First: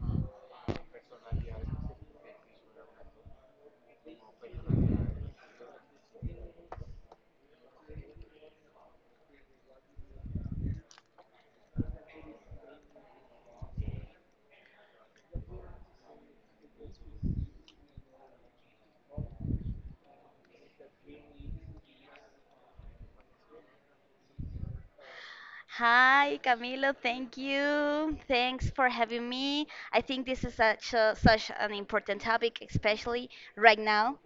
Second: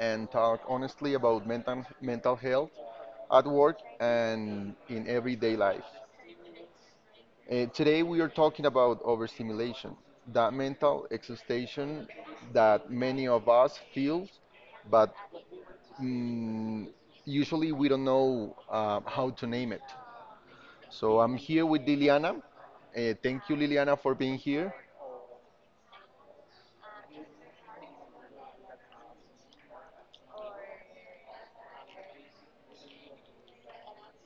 and talk honestly about mental health at work and in everyday life. Today we are talking about overstimulation, that mental exhaustion that many of us feel, but mm, usually we don't know how to name it. So I'm here with Liliana. Thank you, Liliana, for being here. Hi, Camilo. Thank you. Thanks for having me. I think this is such an important topic, especially right now.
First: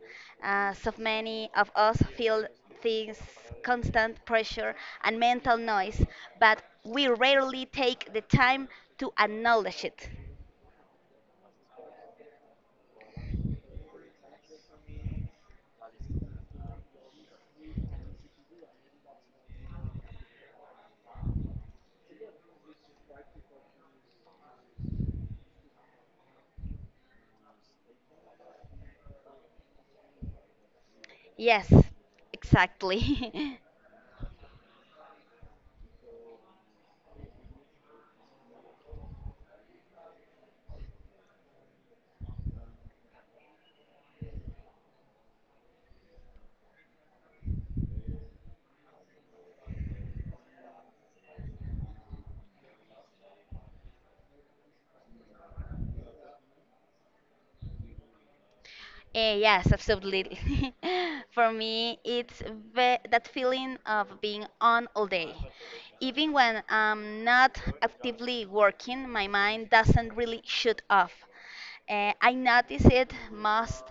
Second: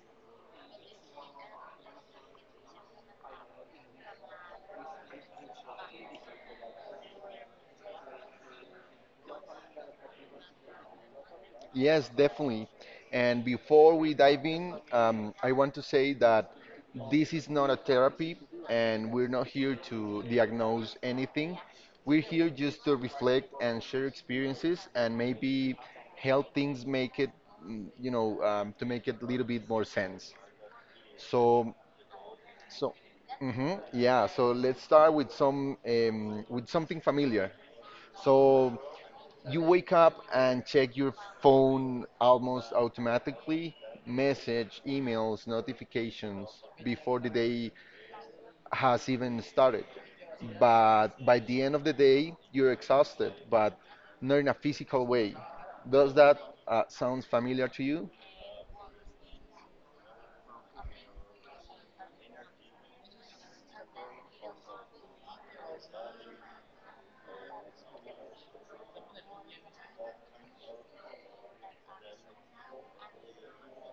So many of us feel things, constant pressure and mental noise, but we rarely take the time to acknowledge it. Yes, definitely. And before we dive in, I want to say that this is not a therapy, and we're not here to diagnose anything. We're here just to reflect and share experiences, and maybe help things make it, to make it a little bit more sense. Yes, So, so, exactly. hmm yeah, let's start with some, with something familiar. So, you wake up and check your phone almost automatically, message, emails, notifications, before the day has even started. But by the end of the day, you're exhausted, but not in a physical way. Does that sounds familiar to you? Yes, absolutely. For me, it's ve that feeling of being on all day. Even when I'm not actively working, my mind doesn't really shut off. I notice it most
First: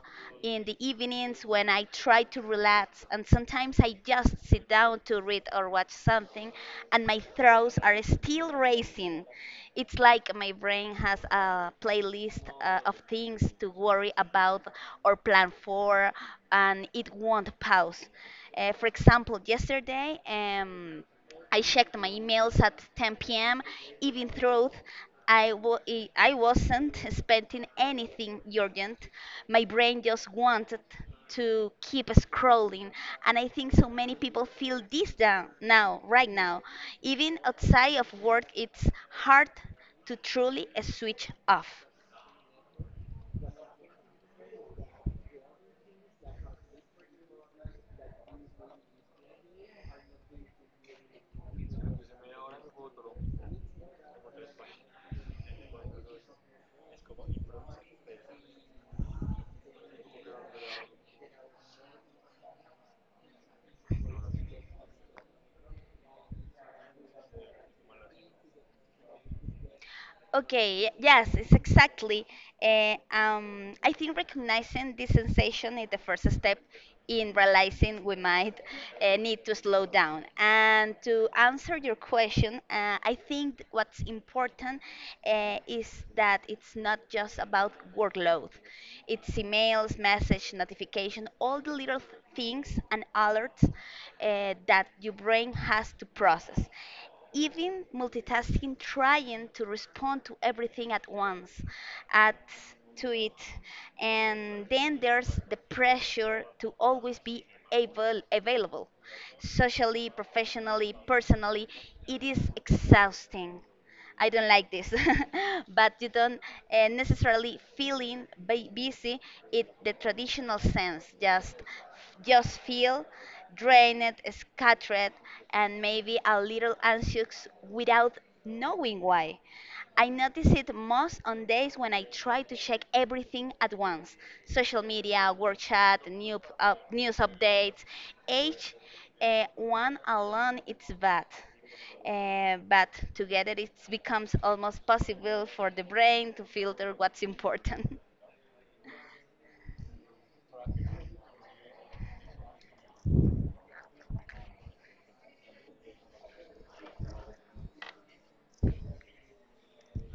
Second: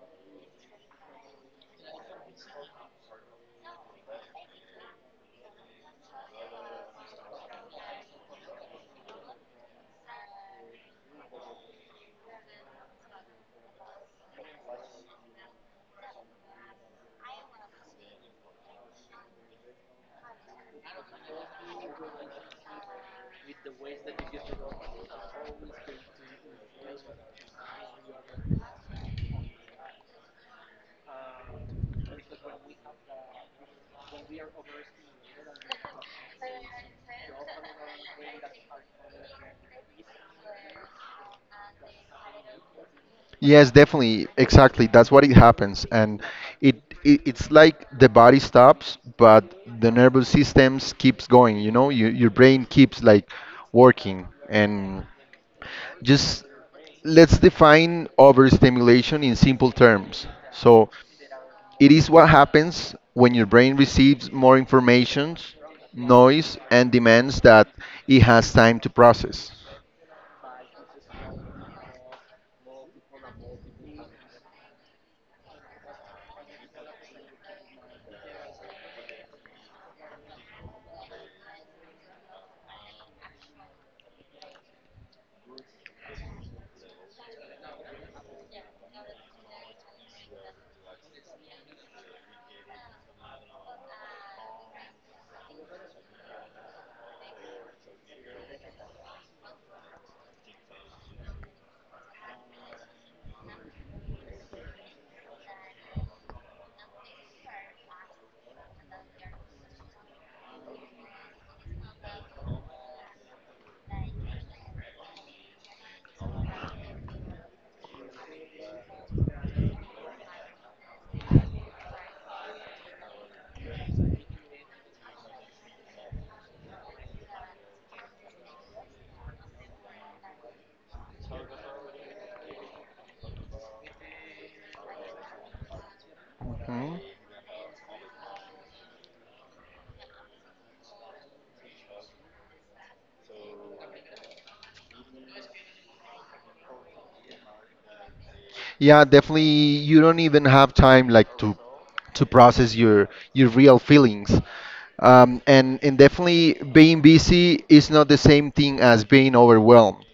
in the evenings when I try to relax, and sometimes I just sit down to read or watch something, and my thoughts are still racing. It's like my brain has a playlist of things to worry about or plan for, and it won't pause. For example, yesterday, I checked my emails at 10 p.m. even though I, wa- I wasn't expecting anything urgent. My brain just wanted to keep scrolling, and I think so many people feel this down now, right now. Even outside of work, it's hard to truly switch off. Yes, definitely. Exactly. That's what it happens. And it, it's like the body stops, but the nervous systems keeps going, you know, your brain keeps like working, and just let's define overstimulation in simple terms. So it is what happens when your brain receives more information, noise, and demands that it has time to process. Okay, yes, it's exactly. I think recognizing this sensation is the first step in realizing we might need to slow down. And to answer your question, I think what's important is that it's not just about workload. It's emails, message, notification, all the little things and alerts that your brain has to process, even multitasking, trying to respond to everything at once, at to it. And then there's the pressure to always be able, available, socially, professionally, personally. It is exhausting. I don't like this. But you don't necessarily feeling busy in the traditional sense. Just feel drained, scattered, and maybe a little anxious without knowing why. I notice it most on days when I try to check everything at once, social media, work chat, new, p- up Hmm? news updates. Each one alone it's bad. But together it becomes almost possible for the brain to filter what's important. Yeah, definitely. You don't even have time, like, to process your real feelings. And definitely, being busy is not the same thing as being overwhelmed.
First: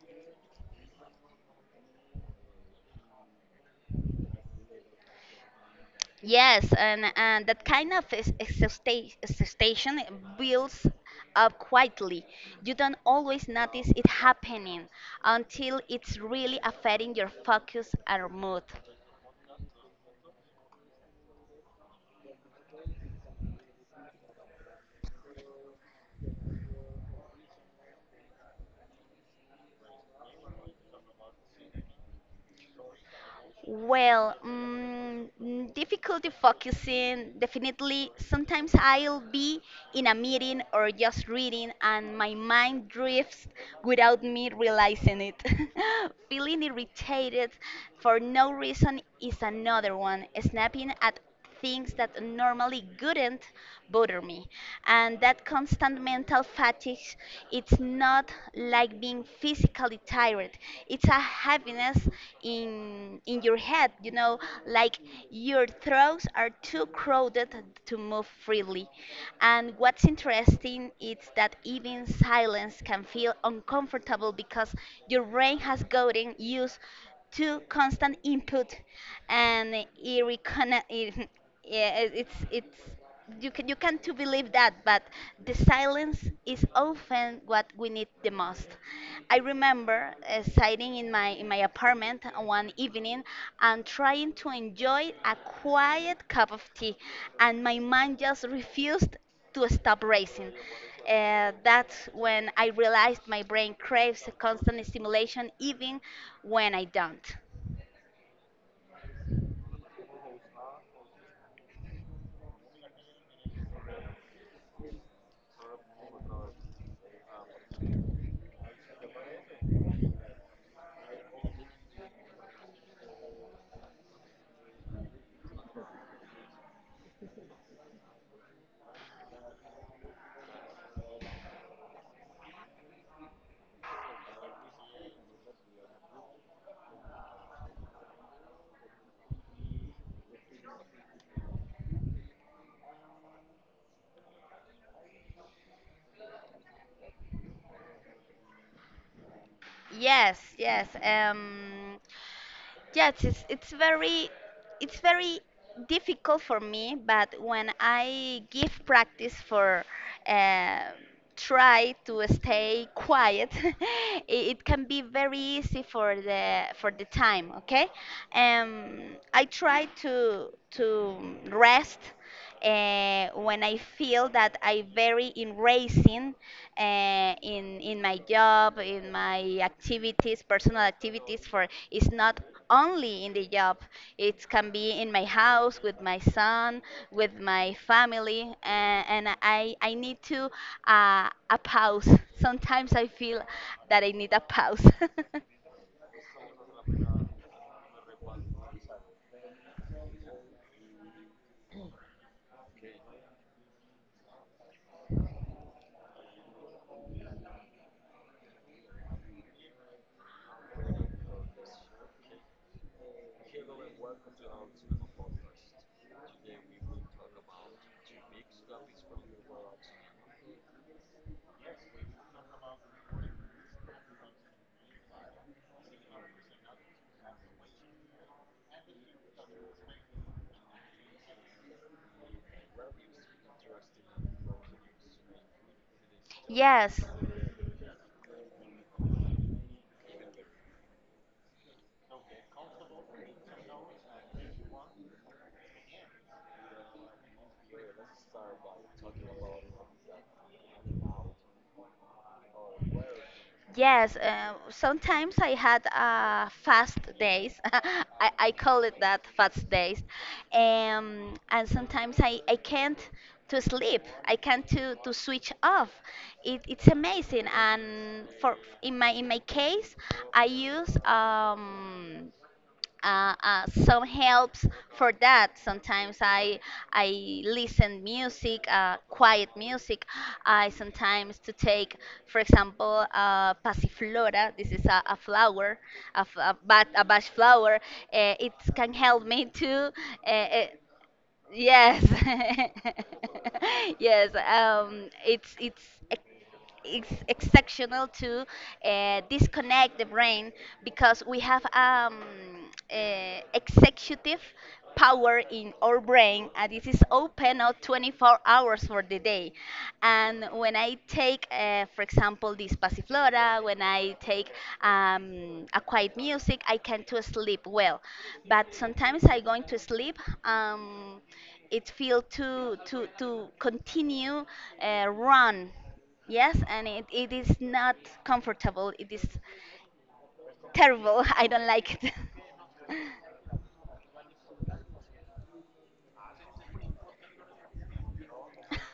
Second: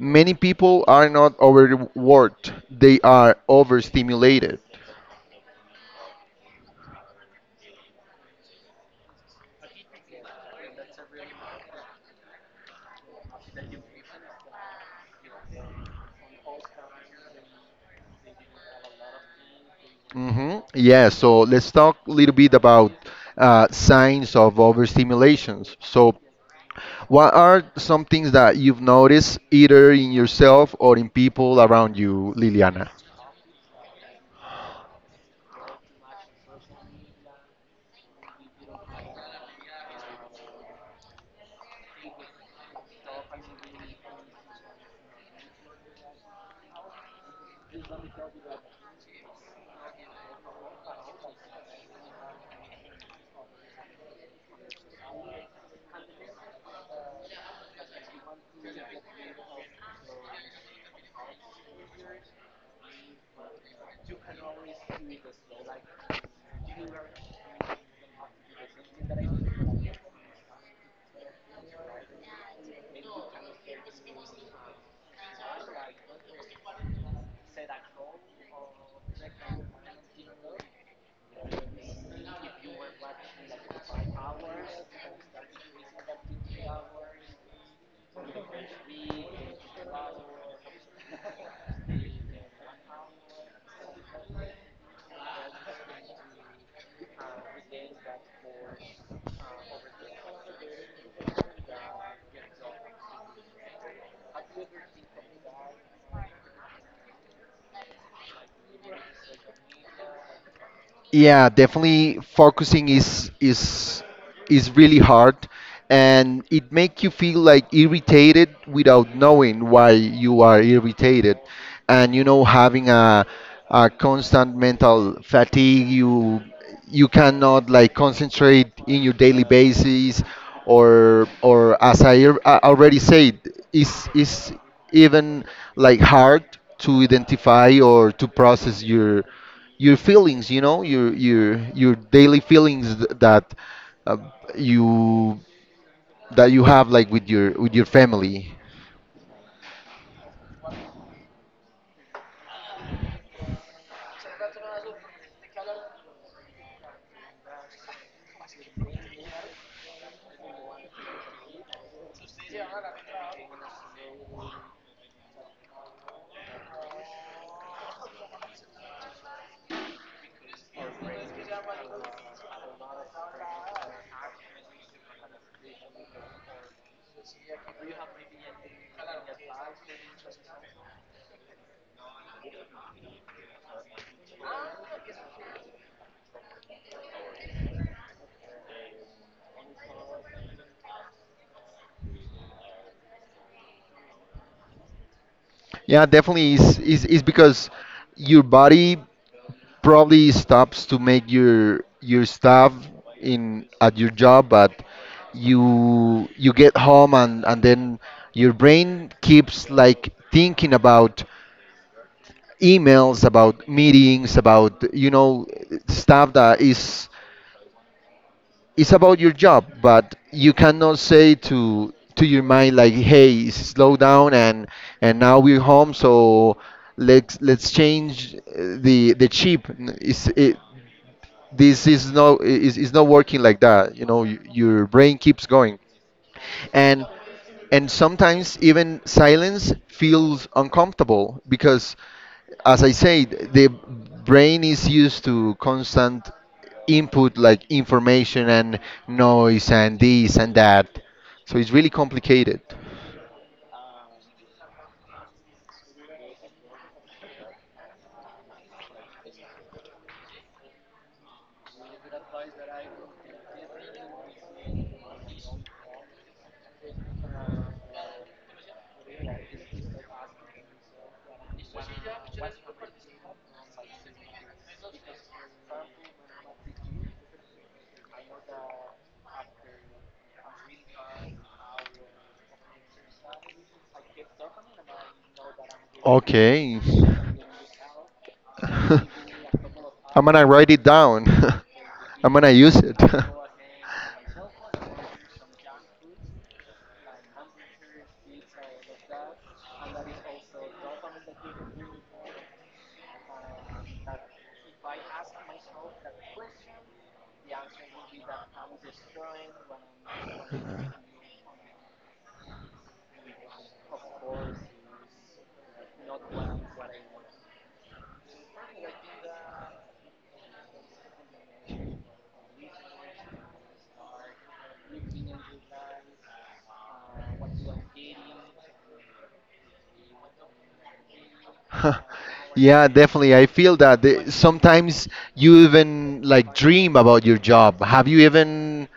Many people are not overworked; they are overstimulated. Yes, and that kind of exhaustion builds up quietly. You don't always notice it happening until it's really affecting your focus and mood. Mm-hmm. Yeah, so let's talk a little bit about signs of overstimulations. So, what are some things that you've noticed either in yourself or in people around you, Liliana? Well, difficulty focusing, definitely. Sometimes I'll be in a meeting or just reading, and my mind drifts without me realizing it. Feeling irritated for no reason is another one. Snapping at things that normally wouldn't bother me. And that constant mental fatigue, it's not like being physically tired. It's a heaviness in your head, you know, like your throats are too crowded to move freely. And what's interesting is that even silence can feel uncomfortable because your brain has gotten used to constant input, and it reconna it, yeah, it's you can to believe that, but the silence is often what we need the most. I remember sitting in my apartment one evening and trying to enjoy a quiet cup of tea, and my mind just refused to stop racing. That's when I realized my brain craves a constant stimulation even when I don't. Yeah, definitely, focusing is really hard, and it make you feel like irritated without knowing why you are irritated. And, you know, having a constant mental fatigue, you cannot like concentrate in your daily basis, or as I already said, is even like hard to identify or to process your feelings, you know, your daily feelings uh, you that you have, like, with your family. Yes, yes. Yes, it's very difficult for me, but when I give practice for uh, try to stay quiet, it can be very easy for the time, okay? Um, I try to rest when I feel that I very in racing in my job, in my activities, personal activities. For it's not only in the job; it can be in my house with my son, with my family, and, and I need to a pause. Sometimes I feel that I need a pause. Yeah, definitely is because your body probably stops to make your stuff in at your job. But you get home, and then your brain keeps like thinking about emails, about meetings, about stuff that is about your job. But you cannot say to your mind, like, hey, slow down, and now we're home. So let's change the chip. This is not working like that. Your brain keeps going. Yes. And and sometimes even silence feels uncomfortable, because, as I said, the brain is used to constant input, like information, and noise, and this and that. So it's really complicated. Yes, sometimes I had fast days. I call it that fast days, and sometimes I can't to sleep. I can't to switch off. It, it's amazing. And for in my case, I use some helps for that. Sometimes I listen music, quiet music. I sometimes to take, for example, passiflora. This is a flower, a, f- a, Okay. bat, a bush flower. It can help me to. I'm Uh, gonna uh, write it down. yes, I'm gonna use it. yes. Um, it's it's exceptional to disconnect the brain because we have executive power in our brain, and this is open up 24 hours for the day. And when I take, for example, this passiflora, when I take a quiet music, I can to sleep well. But sometimes I going to sleep, um, it feel to continue run. Yes, and it is not comfortable. It is terrible. I don't like it. Yeah, definitely. I feel that sometimes you even like dream about your job. Have you even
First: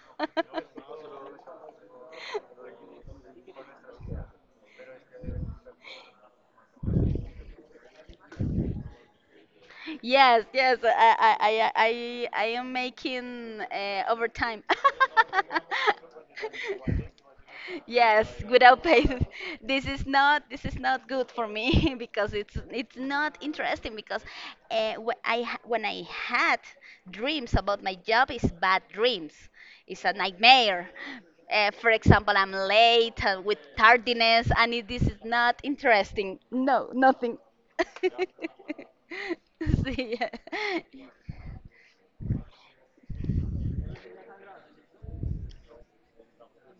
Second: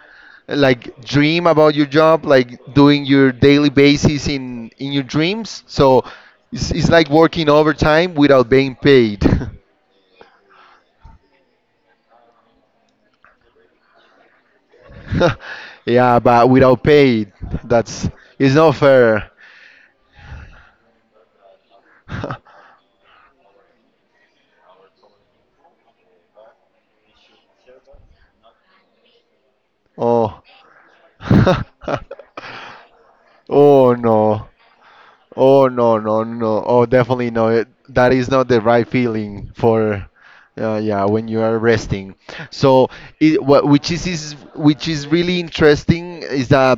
like dream about your job, like doing your daily basis in your dreams? So it's like working overtime without being paid. Yes, yes, I am making overtime. Yeah, but without paid, that's Yes, it's not without pain. fair. This is not good for me because it's not interesting because when I had dreams about my job is bad dreams. It's a Oh. nightmare. For example, I'm late with Oh, no. tardiness, and it, this is not Oh, no, no, interesting. no! Oh, No, definitely nothing. no. That is not the right feeling for, See, yeah. Yeah, when you are resting. So, it, what which is which is really interesting is that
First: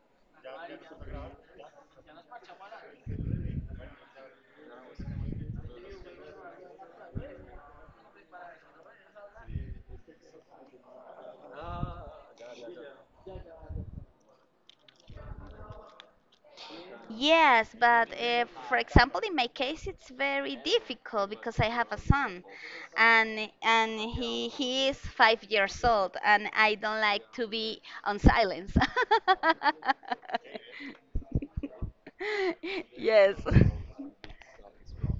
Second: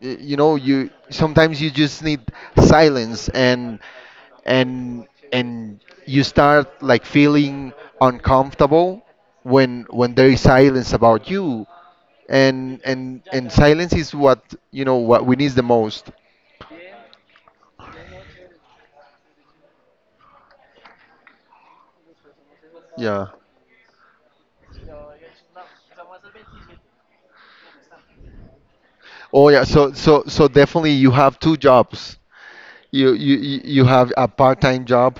you know, you sometimes you just need silence, and you start like feeling uncomfortable when there is silence about you, and silence is what you know what we need the most. Yes, but if, for example, in my case, it's very difficult because I have a son, Yeah. and and he is 5 years old, and I don't like to be on silence. Oh, yeah, so definitely you have two jobs. You you Yes. you you have a part-time job,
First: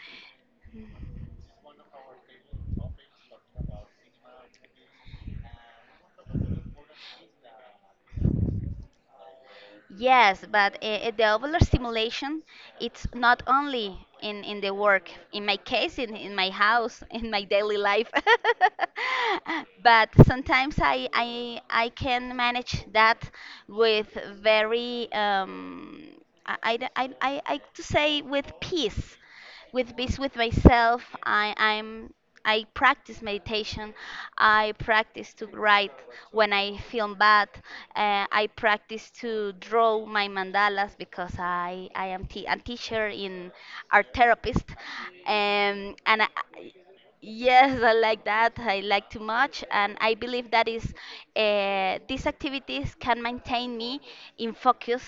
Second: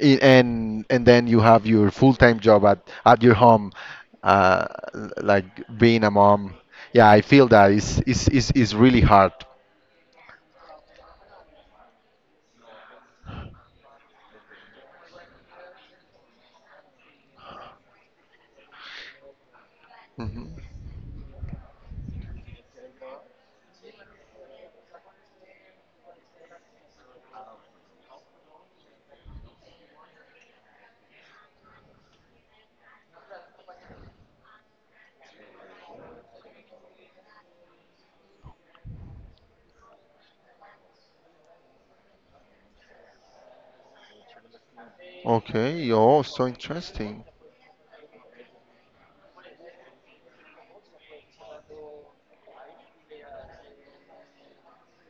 and then you have your full-time job at your home, uh, like being a mom. Yeah, I feel that is really hard. Yes, but the ovular stimulation, it's not only in the work, in my case, in my house, in my daily life. But hmm sometimes I can manage that with very, I, d- I to say with peace, with peace with myself. I practice meditation. I practice to write when I feel bad. I practice to draw my mandalas because a teacher in art therapist. Okay. Um, Oh, and I, so interesting. yes, I like that. I like too much. And I believe that is these activities can maintain me in focus.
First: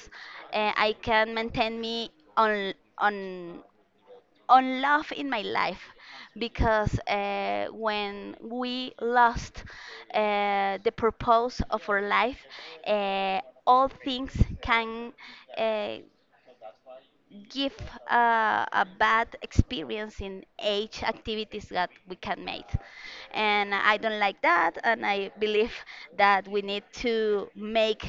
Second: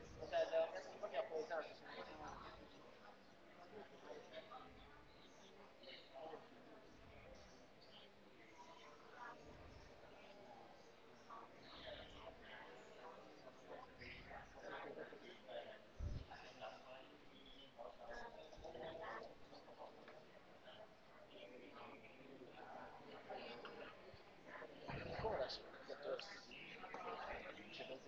I can maintain me on on on love in my life because when we lost the purpose of our life, uh, all things can uh, give a bad experience in age activities that we can make. And I don't like that, and I believe that we need to make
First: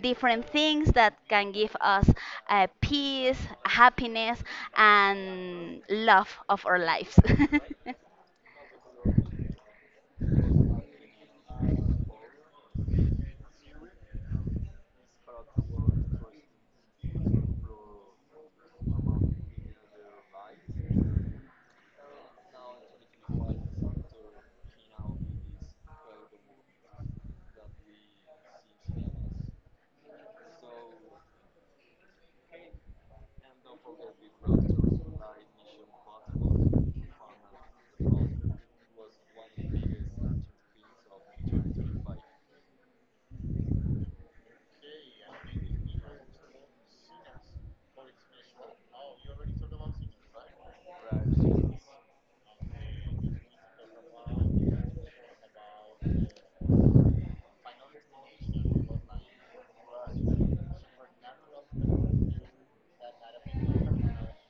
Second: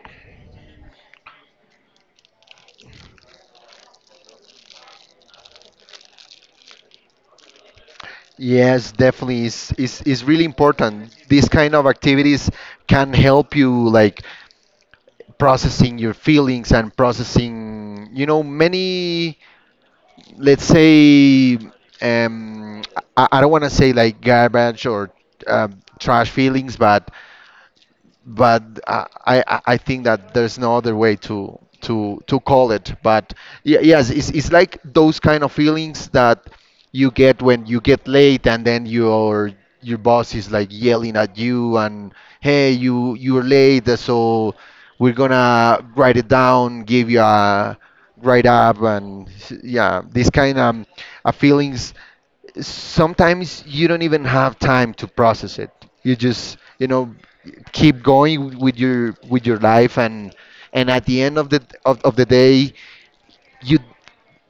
different things that can give us peace, happiness and love of our lives. Yes, definitely is really important. These kind of activities can help you, like, processing your feelings and processing, many, let's say, um, I don't want to say like garbage or, trash feelings, but I think that there's no other way to call it. But yes, it's like those kind of feelings that you get when you get late, and then your boss is like yelling at you, and hey, you're late, so we're gonna write it down, give you a write up. And yeah, these kind of feelings, sometimes you don't even have time to process it. You just, keep going with your life, and at the end of the day, you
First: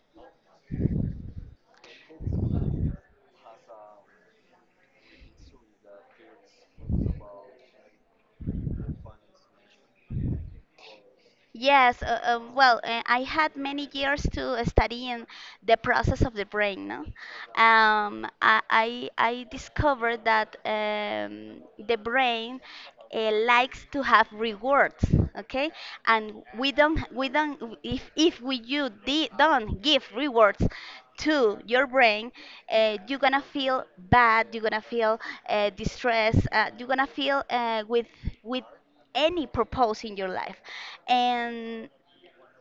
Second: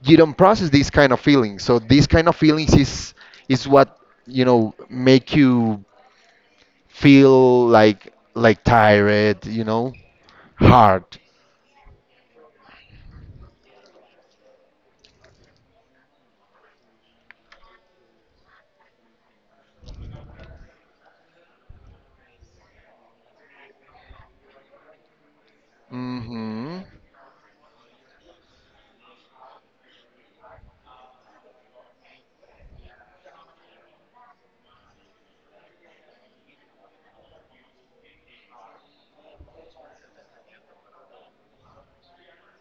you don't process these kind of feelings. So these kind of feelings is what, make you feel, like, tired, you know, hard. Yes, well, I had many years to study in the process of the brain. No? I discovered that the brain likes to have rewards, okay? And Mhm. We don't, if we you don't give rewards to your brain, you're gonna feel bad, you're gonna feel distressed, you're gonna feel with any purpose in your life. And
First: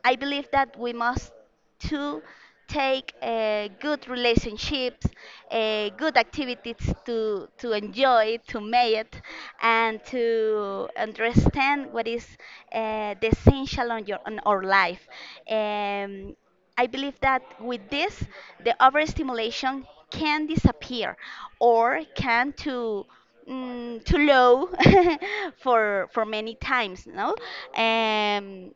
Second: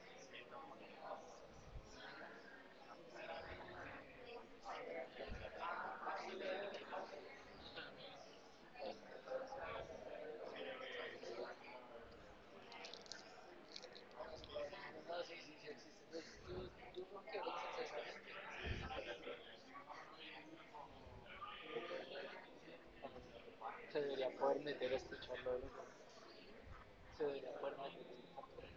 I believe that we must to take good relationships, good activities to enjoy, to make it, and to understand what is the essential on your on our life. Um, I believe that with this, the overstimulation can disappear or can to too low for many times, no? Um,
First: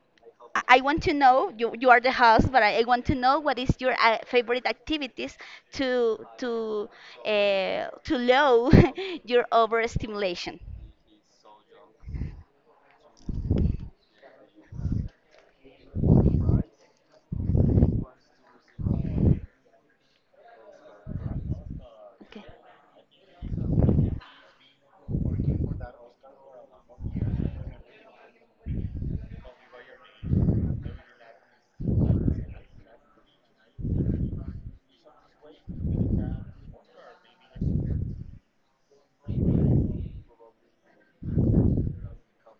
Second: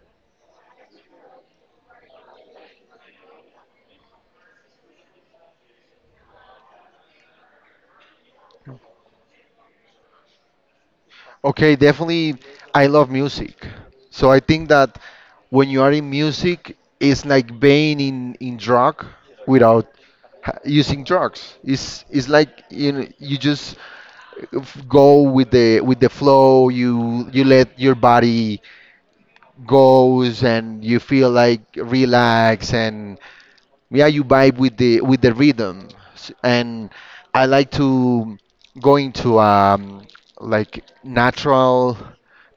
I want to know, you are the host, but I want to know what is your favorite activities to to to low your overstimulation. Okay, definitely. I love music. So I think that when you are in music, it's like being in drug without using drugs. It's Okay. like, you just go with the flow. You let your body goes, and you feel like relax, and, yeah, you vibe with the rhythm. And I like to go into, like, natural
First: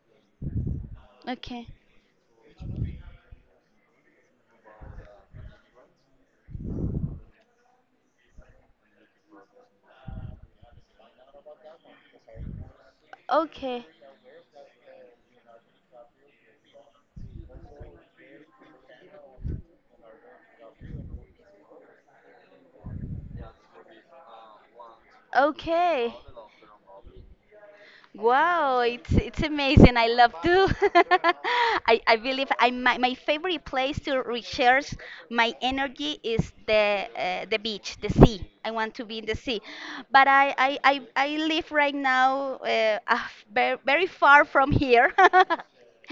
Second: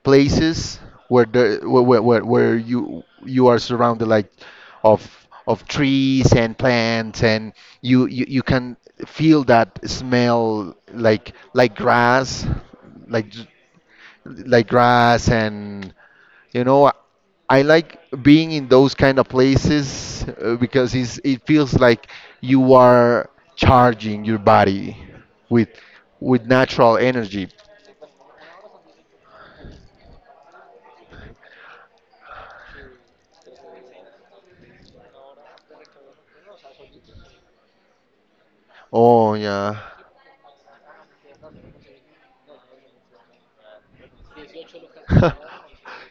places, where the Okay. Where you are surrounded, like, of of trees and plants, and you can feel that smell, like j- Okay. like grass. And, you know, I like being in those kind of places, because it feels like you are charging your body with Okay. with natural energy. Wow, it's amazing. I love to. I believe I my favorite place to recharge my energy is the beach, the sea. I want to be in Oh the sea, yeah. but I live right now very, very far from here.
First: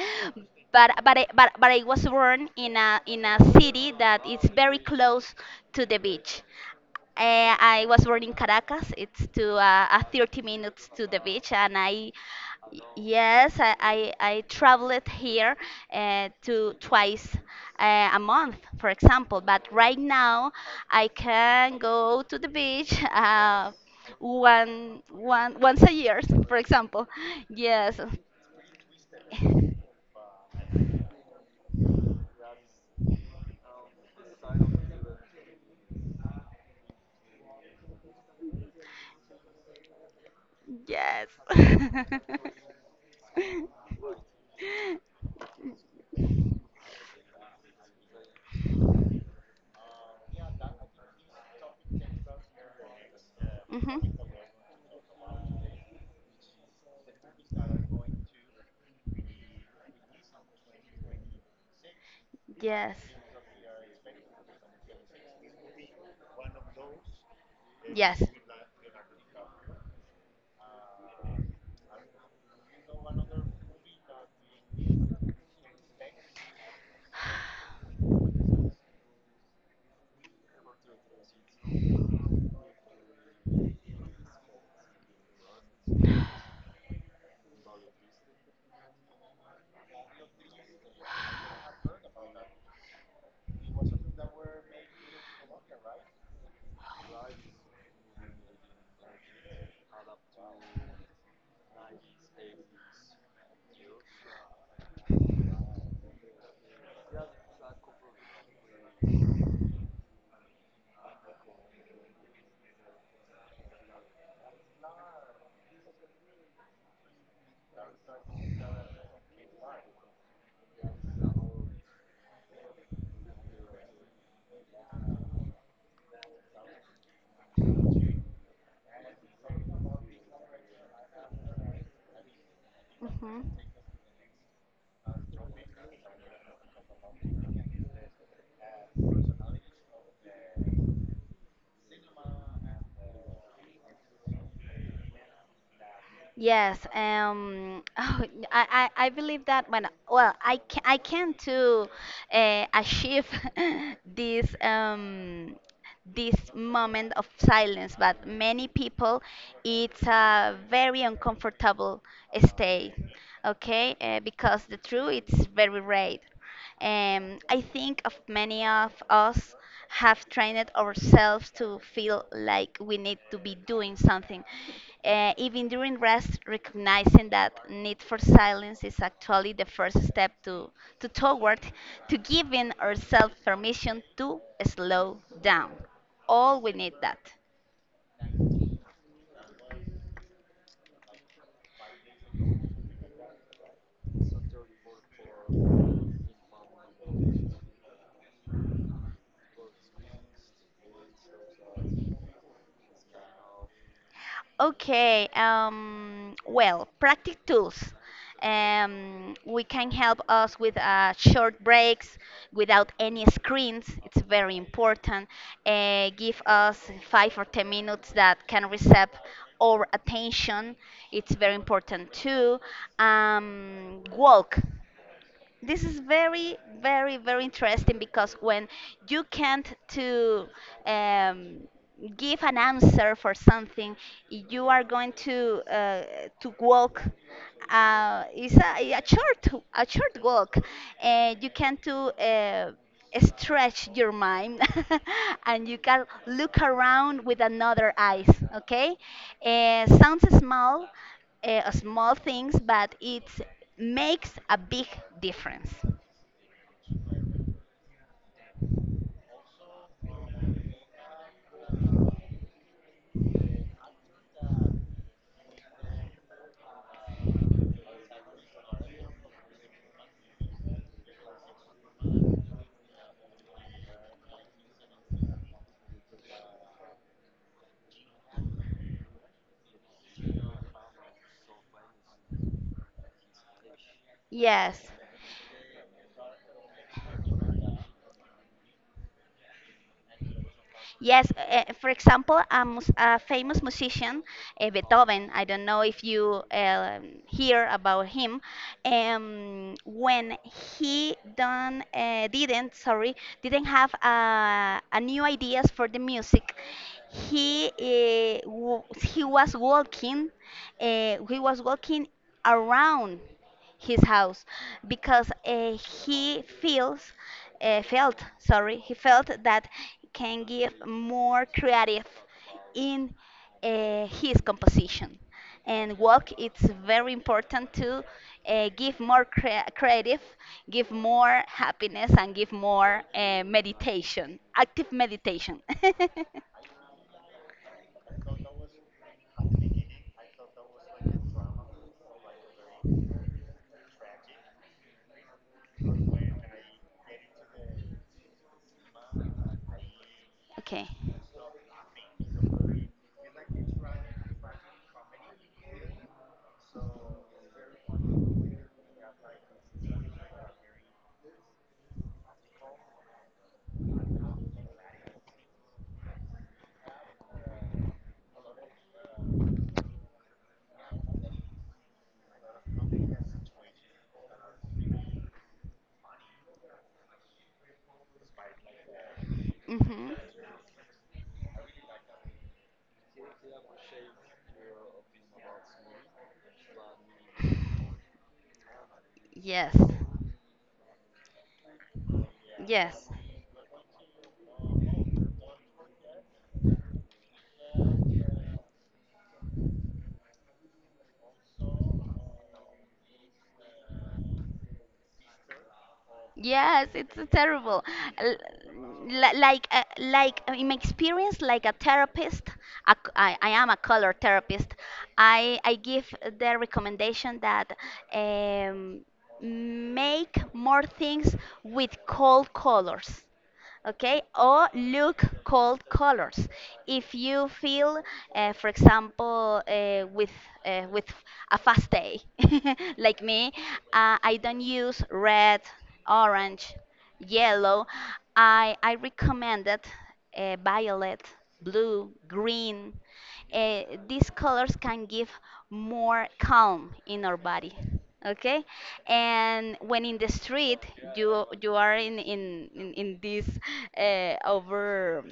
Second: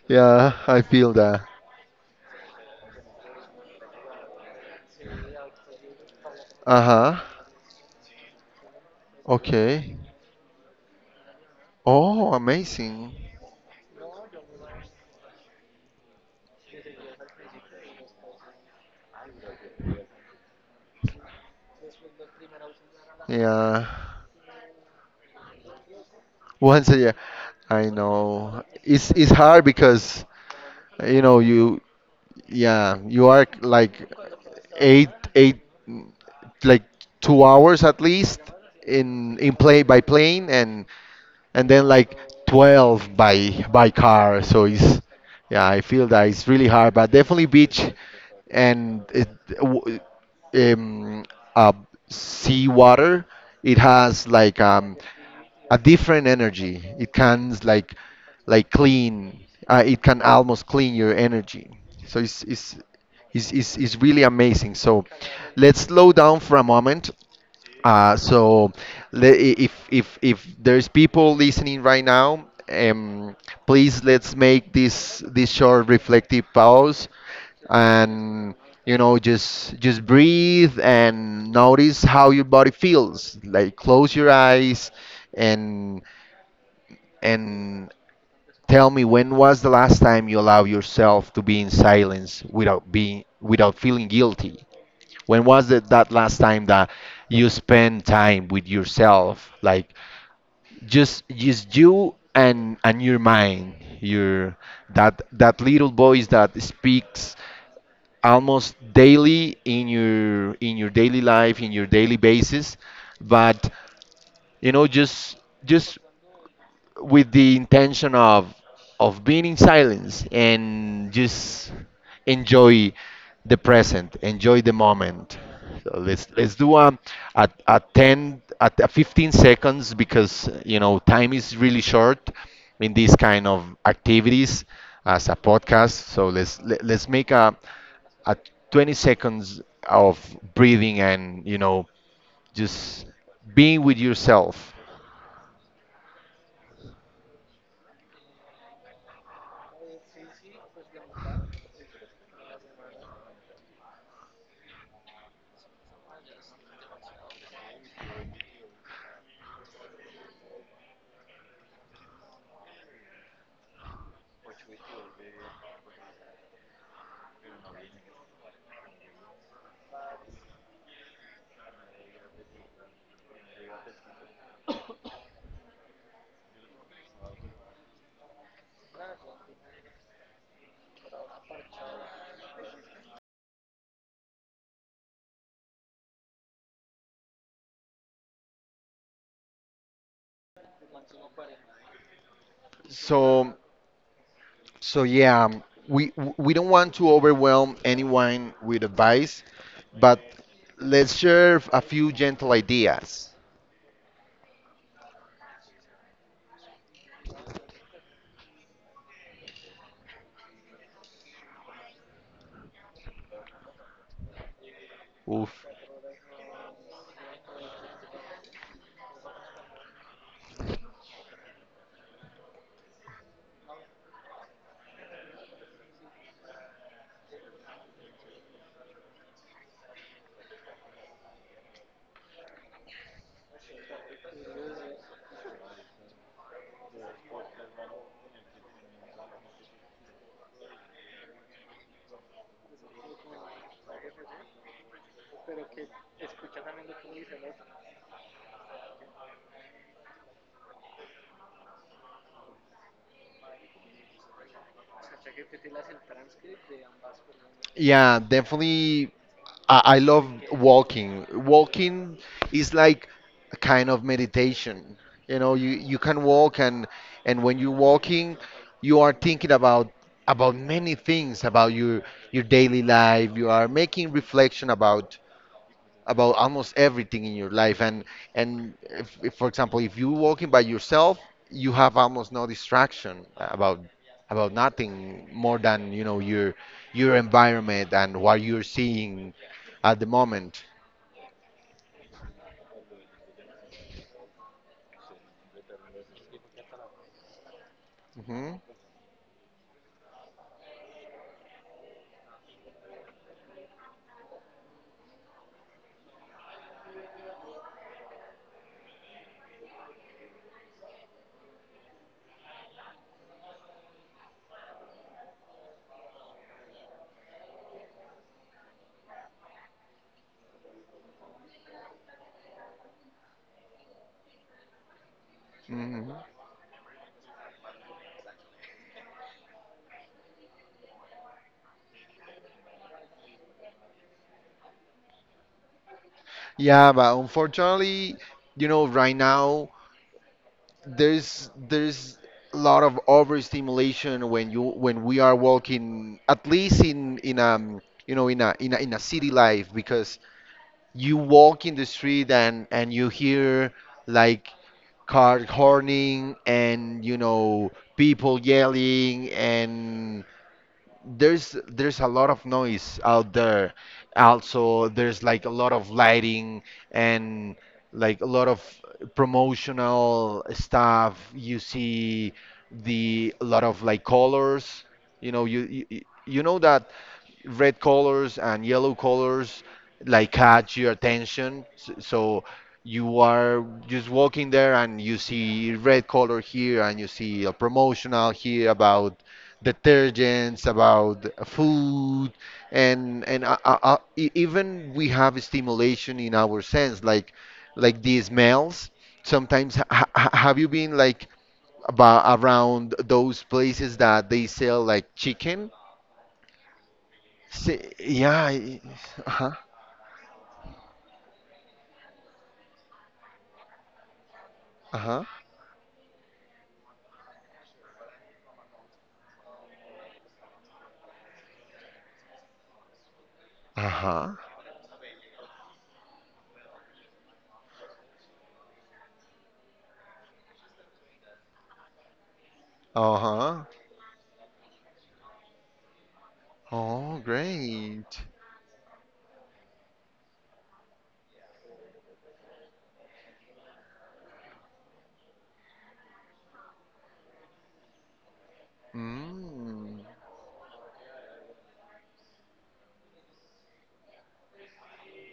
Yeah, I But, feel but, I, that. but, but I was born in in a city that is very close to the beach. Uh-huh. I was born in Caracas. It's to Okay. 30 minutes to the beach, and Oh, amazing. yes, I traveled here to twice a month, for example. But right now, I can go to the beach Yeah. Once a year, for Once a example. year. I Yes, know. It's hard, because, you know you yeah, you are like eight eight, like 2 hours at least, in play by plane, and yes. and then like 12 by car, so it's yeah, I feel that it's really hard. But definitely, beach. And w- um, uh, sea water, it Mhm. has, like, a different energy. It can, like, clean. It can almost clean your energy. So it's it's Yes, it's, it's, it's really amazing. So let's slow down for a moment, yes. so, if there's people listening right now, please let's make this short reflective pause, and, just breathe and notice how your body feels. Like, close your eyes, and and tell me, when was the last time you allowed yourself to be in silence, without feeling guilty. When was it, that last time, that you spent time with yourself, like just you and your mind, your that that little voice that speaks almost daily in your daily life, in your daily basis, but, you know just just with the intention of being in silence, and just enjoy the present, enjoy the moment. So let's do a 15 seconds, because, time is really short in these Mhm. kind of activities, as a podcast. So let's make a 20 seconds of breathing, and, just being with yourself. Yes, oh, I believe that when, well, I can too achieve this this moment of silence, but many people, it's a very uncomfortable state, okay? Because the truth it's very rare. I think of many of us have trained ourselves to feel like we need to be doing something, even during rest. Recognizing that need for silence is actually the first step to toward to giving ourselves permission to slow down. All we need that. So So, yeah, we don't want to overwhelm anyone with advice, but let's share a few gentle ideas. Okay, well, practice tools. We can help us with short breaks without any screens. It's very important. Oof. Give us 5 or 10 minutes that can receive our attention. It's very important too. Walk This is very very interesting because when you can't to um, give an answer for something you are going to walk. It's a short walk and you can to uh, stretch your mind and you can look around with another eyes. Okay, sounds small, small things, but it makes a big difference. Yeah, definitely. I love walking. Walking is like a kind of meditation. You know, you can walk, and when you're walking, you are thinking about many things, about your daily life. You are making reflection about almost everything in your life. And, if, for example, if you're walking by yourself, you have almost no distraction about Yes. nothing more than, you know your environment and what you're seeing at the moment. Yes, for example, a famous musician, Beethoven. I don't know if you hear about him. Hmm. When he done, didn't, sorry, didn't have a new ideas for the music, he was walking, uh, he was walking around his house because he feels, felt, sorry, he felt that can give more creative in his composition. And Hmm. walk, it's very important to give more creative, give more happiness, and give more meditation, active meditation. Yeah, but unfortunately, right now, there's a lot of overstimulation when you when we are walking, at least in you know in a city life, because Okay. you walk in the street, and you hear, like, car horning, and, people yelling, and there's a lot of noise out there. Also, there's, like, a lot of lighting, and, like, a lot of promotional stuff. You see the a lot of, like, colors. You know that red colors and yellow colors, Hmm. like, catch your attention. So you are just walking there, and you see red color here, and you see a promotional here about Yes, detergents, about food, yes. and even we have stimulation in our sense, like, the smells. Sometimes, have you been, like, about around those places that they sell, like, chicken? Yes, it's a See, terrible. yeah. L- I- li- uh-huh, Like, uh, like uh, in my experience, like a therapist, I am a color therapist. uh-huh, I give the recommendation that um, make more things with cold colors. Okay, uh-huh, or look cold colors if you feel, for example, with a fast day like me. uh-huh. I don't use red, orange, Oh, yellow. great. I recommended violet, blue, green. uh, these colors can give more calm in our body. Okay. And Mm. when in the street you are in this over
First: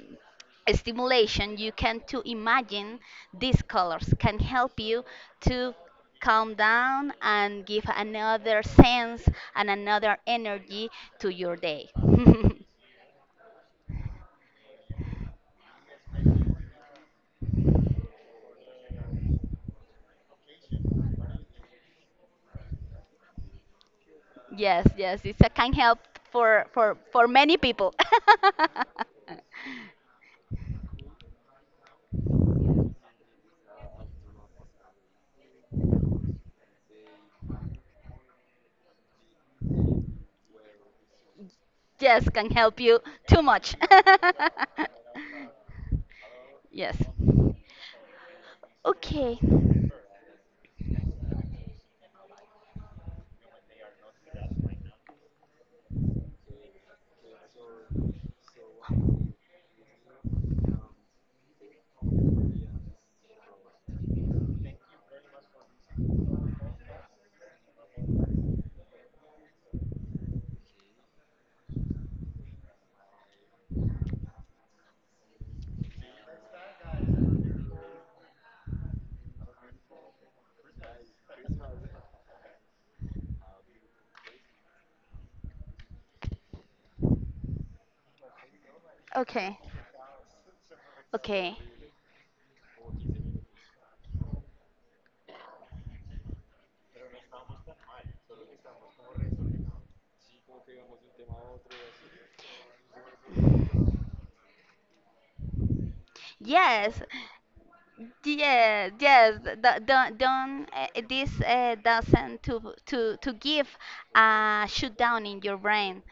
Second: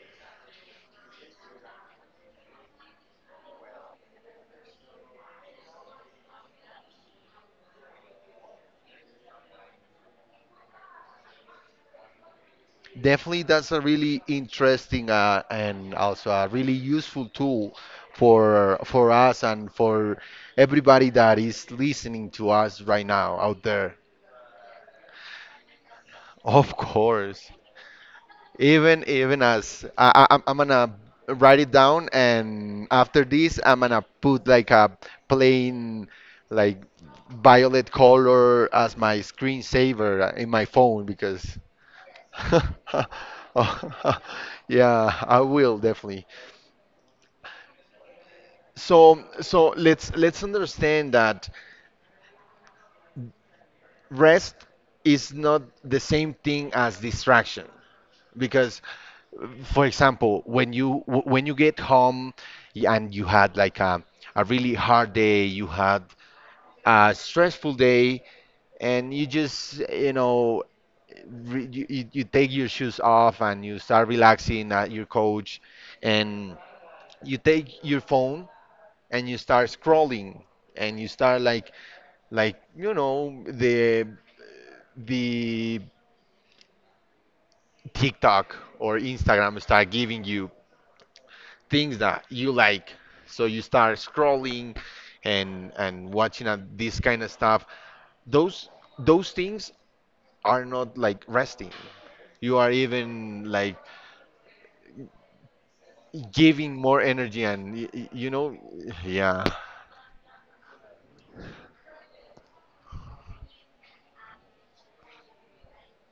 stimulation, you can to imagine these colors can help you to calm down and give another sense and another energy to your day. Definitely, that's a really interesting, and also a really useful tool for us, and for everybody that is listening to us right now out there. Yes, yes, it's a, can help Of for course, many people. even as I'm gonna write it down, and after this, I'm gonna put like a plain, like, violet color as my screensaver in my phone, because Yes, can help you too much. yeah, I will definitely. Yes. So Okay. so let's understand that rest is not the same thing as distraction, because, for example, when when you get home, and you had like a really hard day, you had a stressful day, and you just you know re- you take your shoes off, and you start relaxing at your couch, and you take your phone, and you start scrolling, and you start like the TikTok or Okay. Instagram start giving you Okay. things that you like, so you start scrolling and watching, this kind of stuff. Those those things are not like resting. You are even, like, giving more Yes. energy, and y- y- you know Yes, yes. Yeah. Don't, don't, this doesn't to give a shutdown in your brain,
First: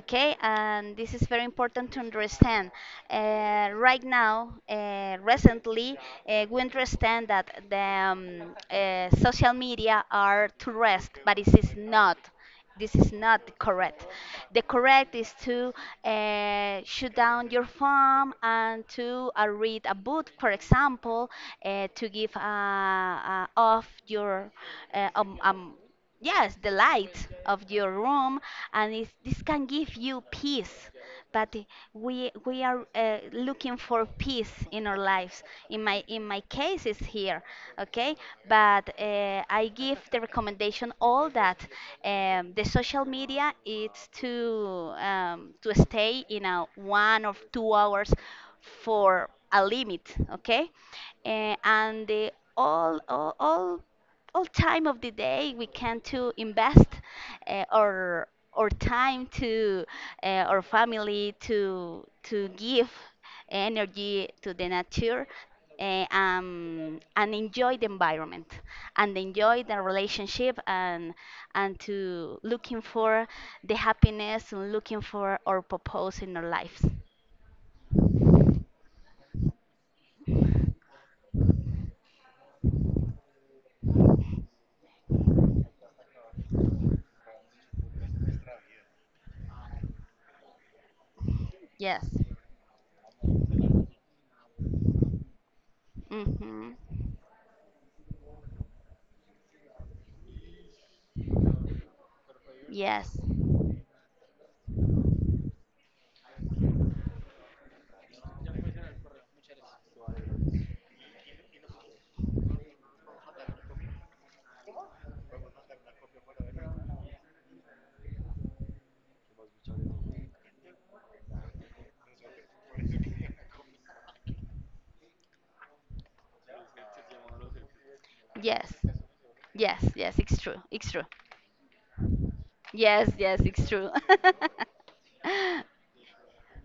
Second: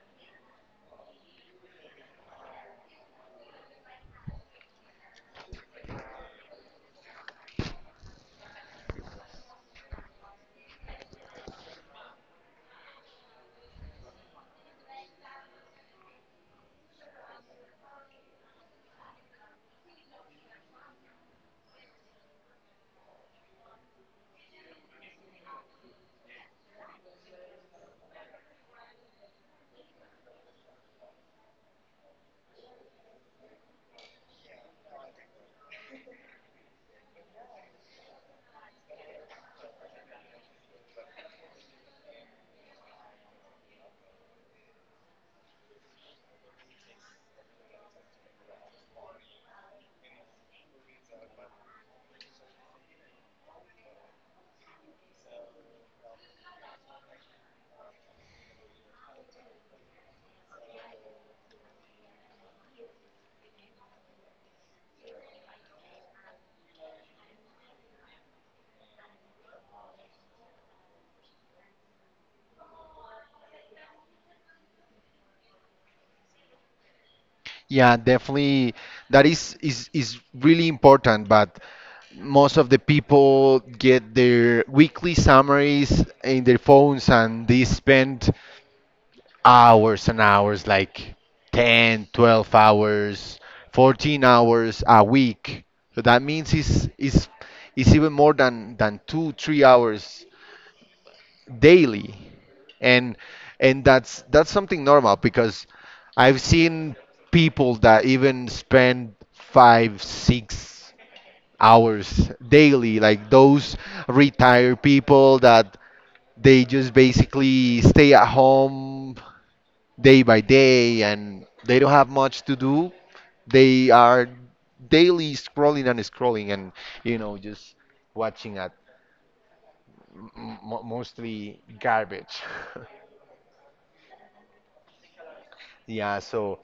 okay? And this is very important to understand. Right now, recently, we understand that the social media are to rest, but it is not. This is not correct. The correct is to shut down your phone and to read a book, for example, to give off your uh, um, um, yes, the light of your room. And it's, this can give you peace, but we are looking for peace in our lives. In my case, it's here. Okay. But I give the recommendation all that the social media, it's to stay in a 1 or 2 hours for a limit. Okay. And the all time of the day we can to invest uh, our our time to our family, to give energy to the nature, and enjoy the environment and enjoy the relationship, and to looking for the happiness and looking for our purpose in our lives. Yeah, definitely. That is really important. But most of the people get their weekly summaries in their phones, and they spend hours and hours, like Yes. 10, 12 hours, 14 hours a week. So that means Hmm. it's even more than two, 3 hours daily. Yes. And and that's something normal, because I've seen people that even spend 5, 6 hours daily, like those retired people, that they just basically stay at home day by day, and they don't have much to do. They are daily scrolling and scrolling, and, just watching Yes. Yes. Yes, it's true. m- It's true. mostly garbage. Yes, yes, it's true. Yeah, so,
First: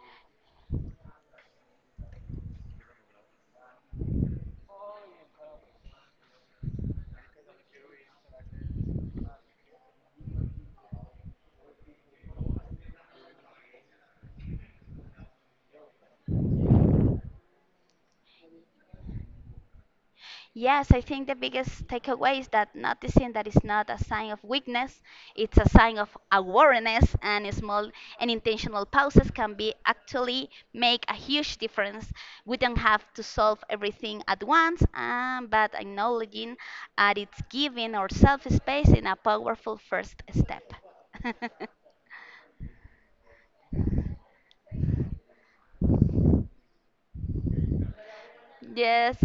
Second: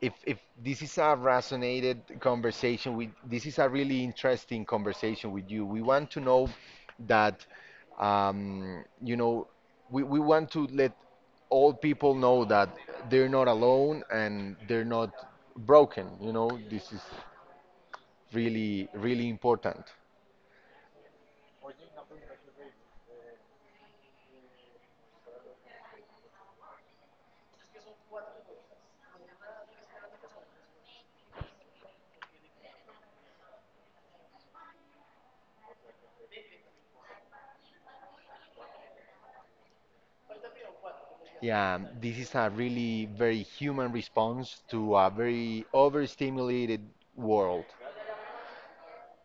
if this is a really interesting conversation with you, we want to know that, um, you know we want to let all people know that they're not alone, and they're not broken. This is really, really important. Yes, I think the biggest takeaway is that noticing that it's not a sign of weakness, it's a sign of awareness, and small and intentional pauses can be actually make a huge difference. We don't have to solve everything at once, but acknowledging that it's giving ourselves space in a powerful first step. Yeah, this is a really very human response to a very overstimulated world. Yes,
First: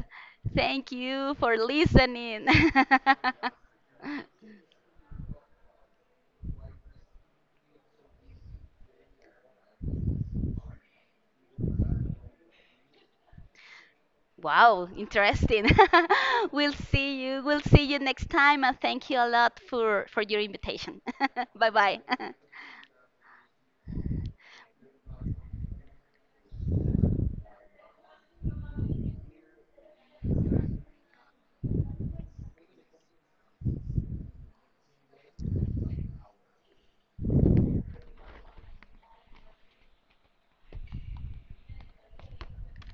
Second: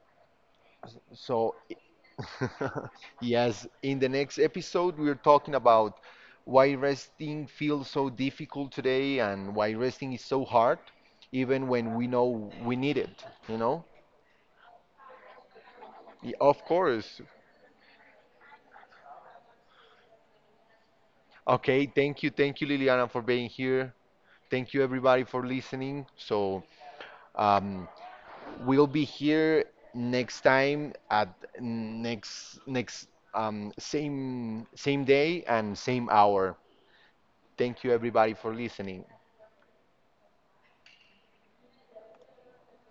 thank you So, for listening. yes, in the next episode, we're talking about why resting feels so difficult today, and why resting is so hard, even when we know we need it, you know? Wow, interesting. Of We'll course. see you. We'll see you next time, and thank you a lot for your invitation. Bye Okay, bye. Thank you, Liliana, for being here. Thank you, everybody, for listening. So, um, we'll be here next time, at next next same day and same hour. Thank you, everybody, for listening.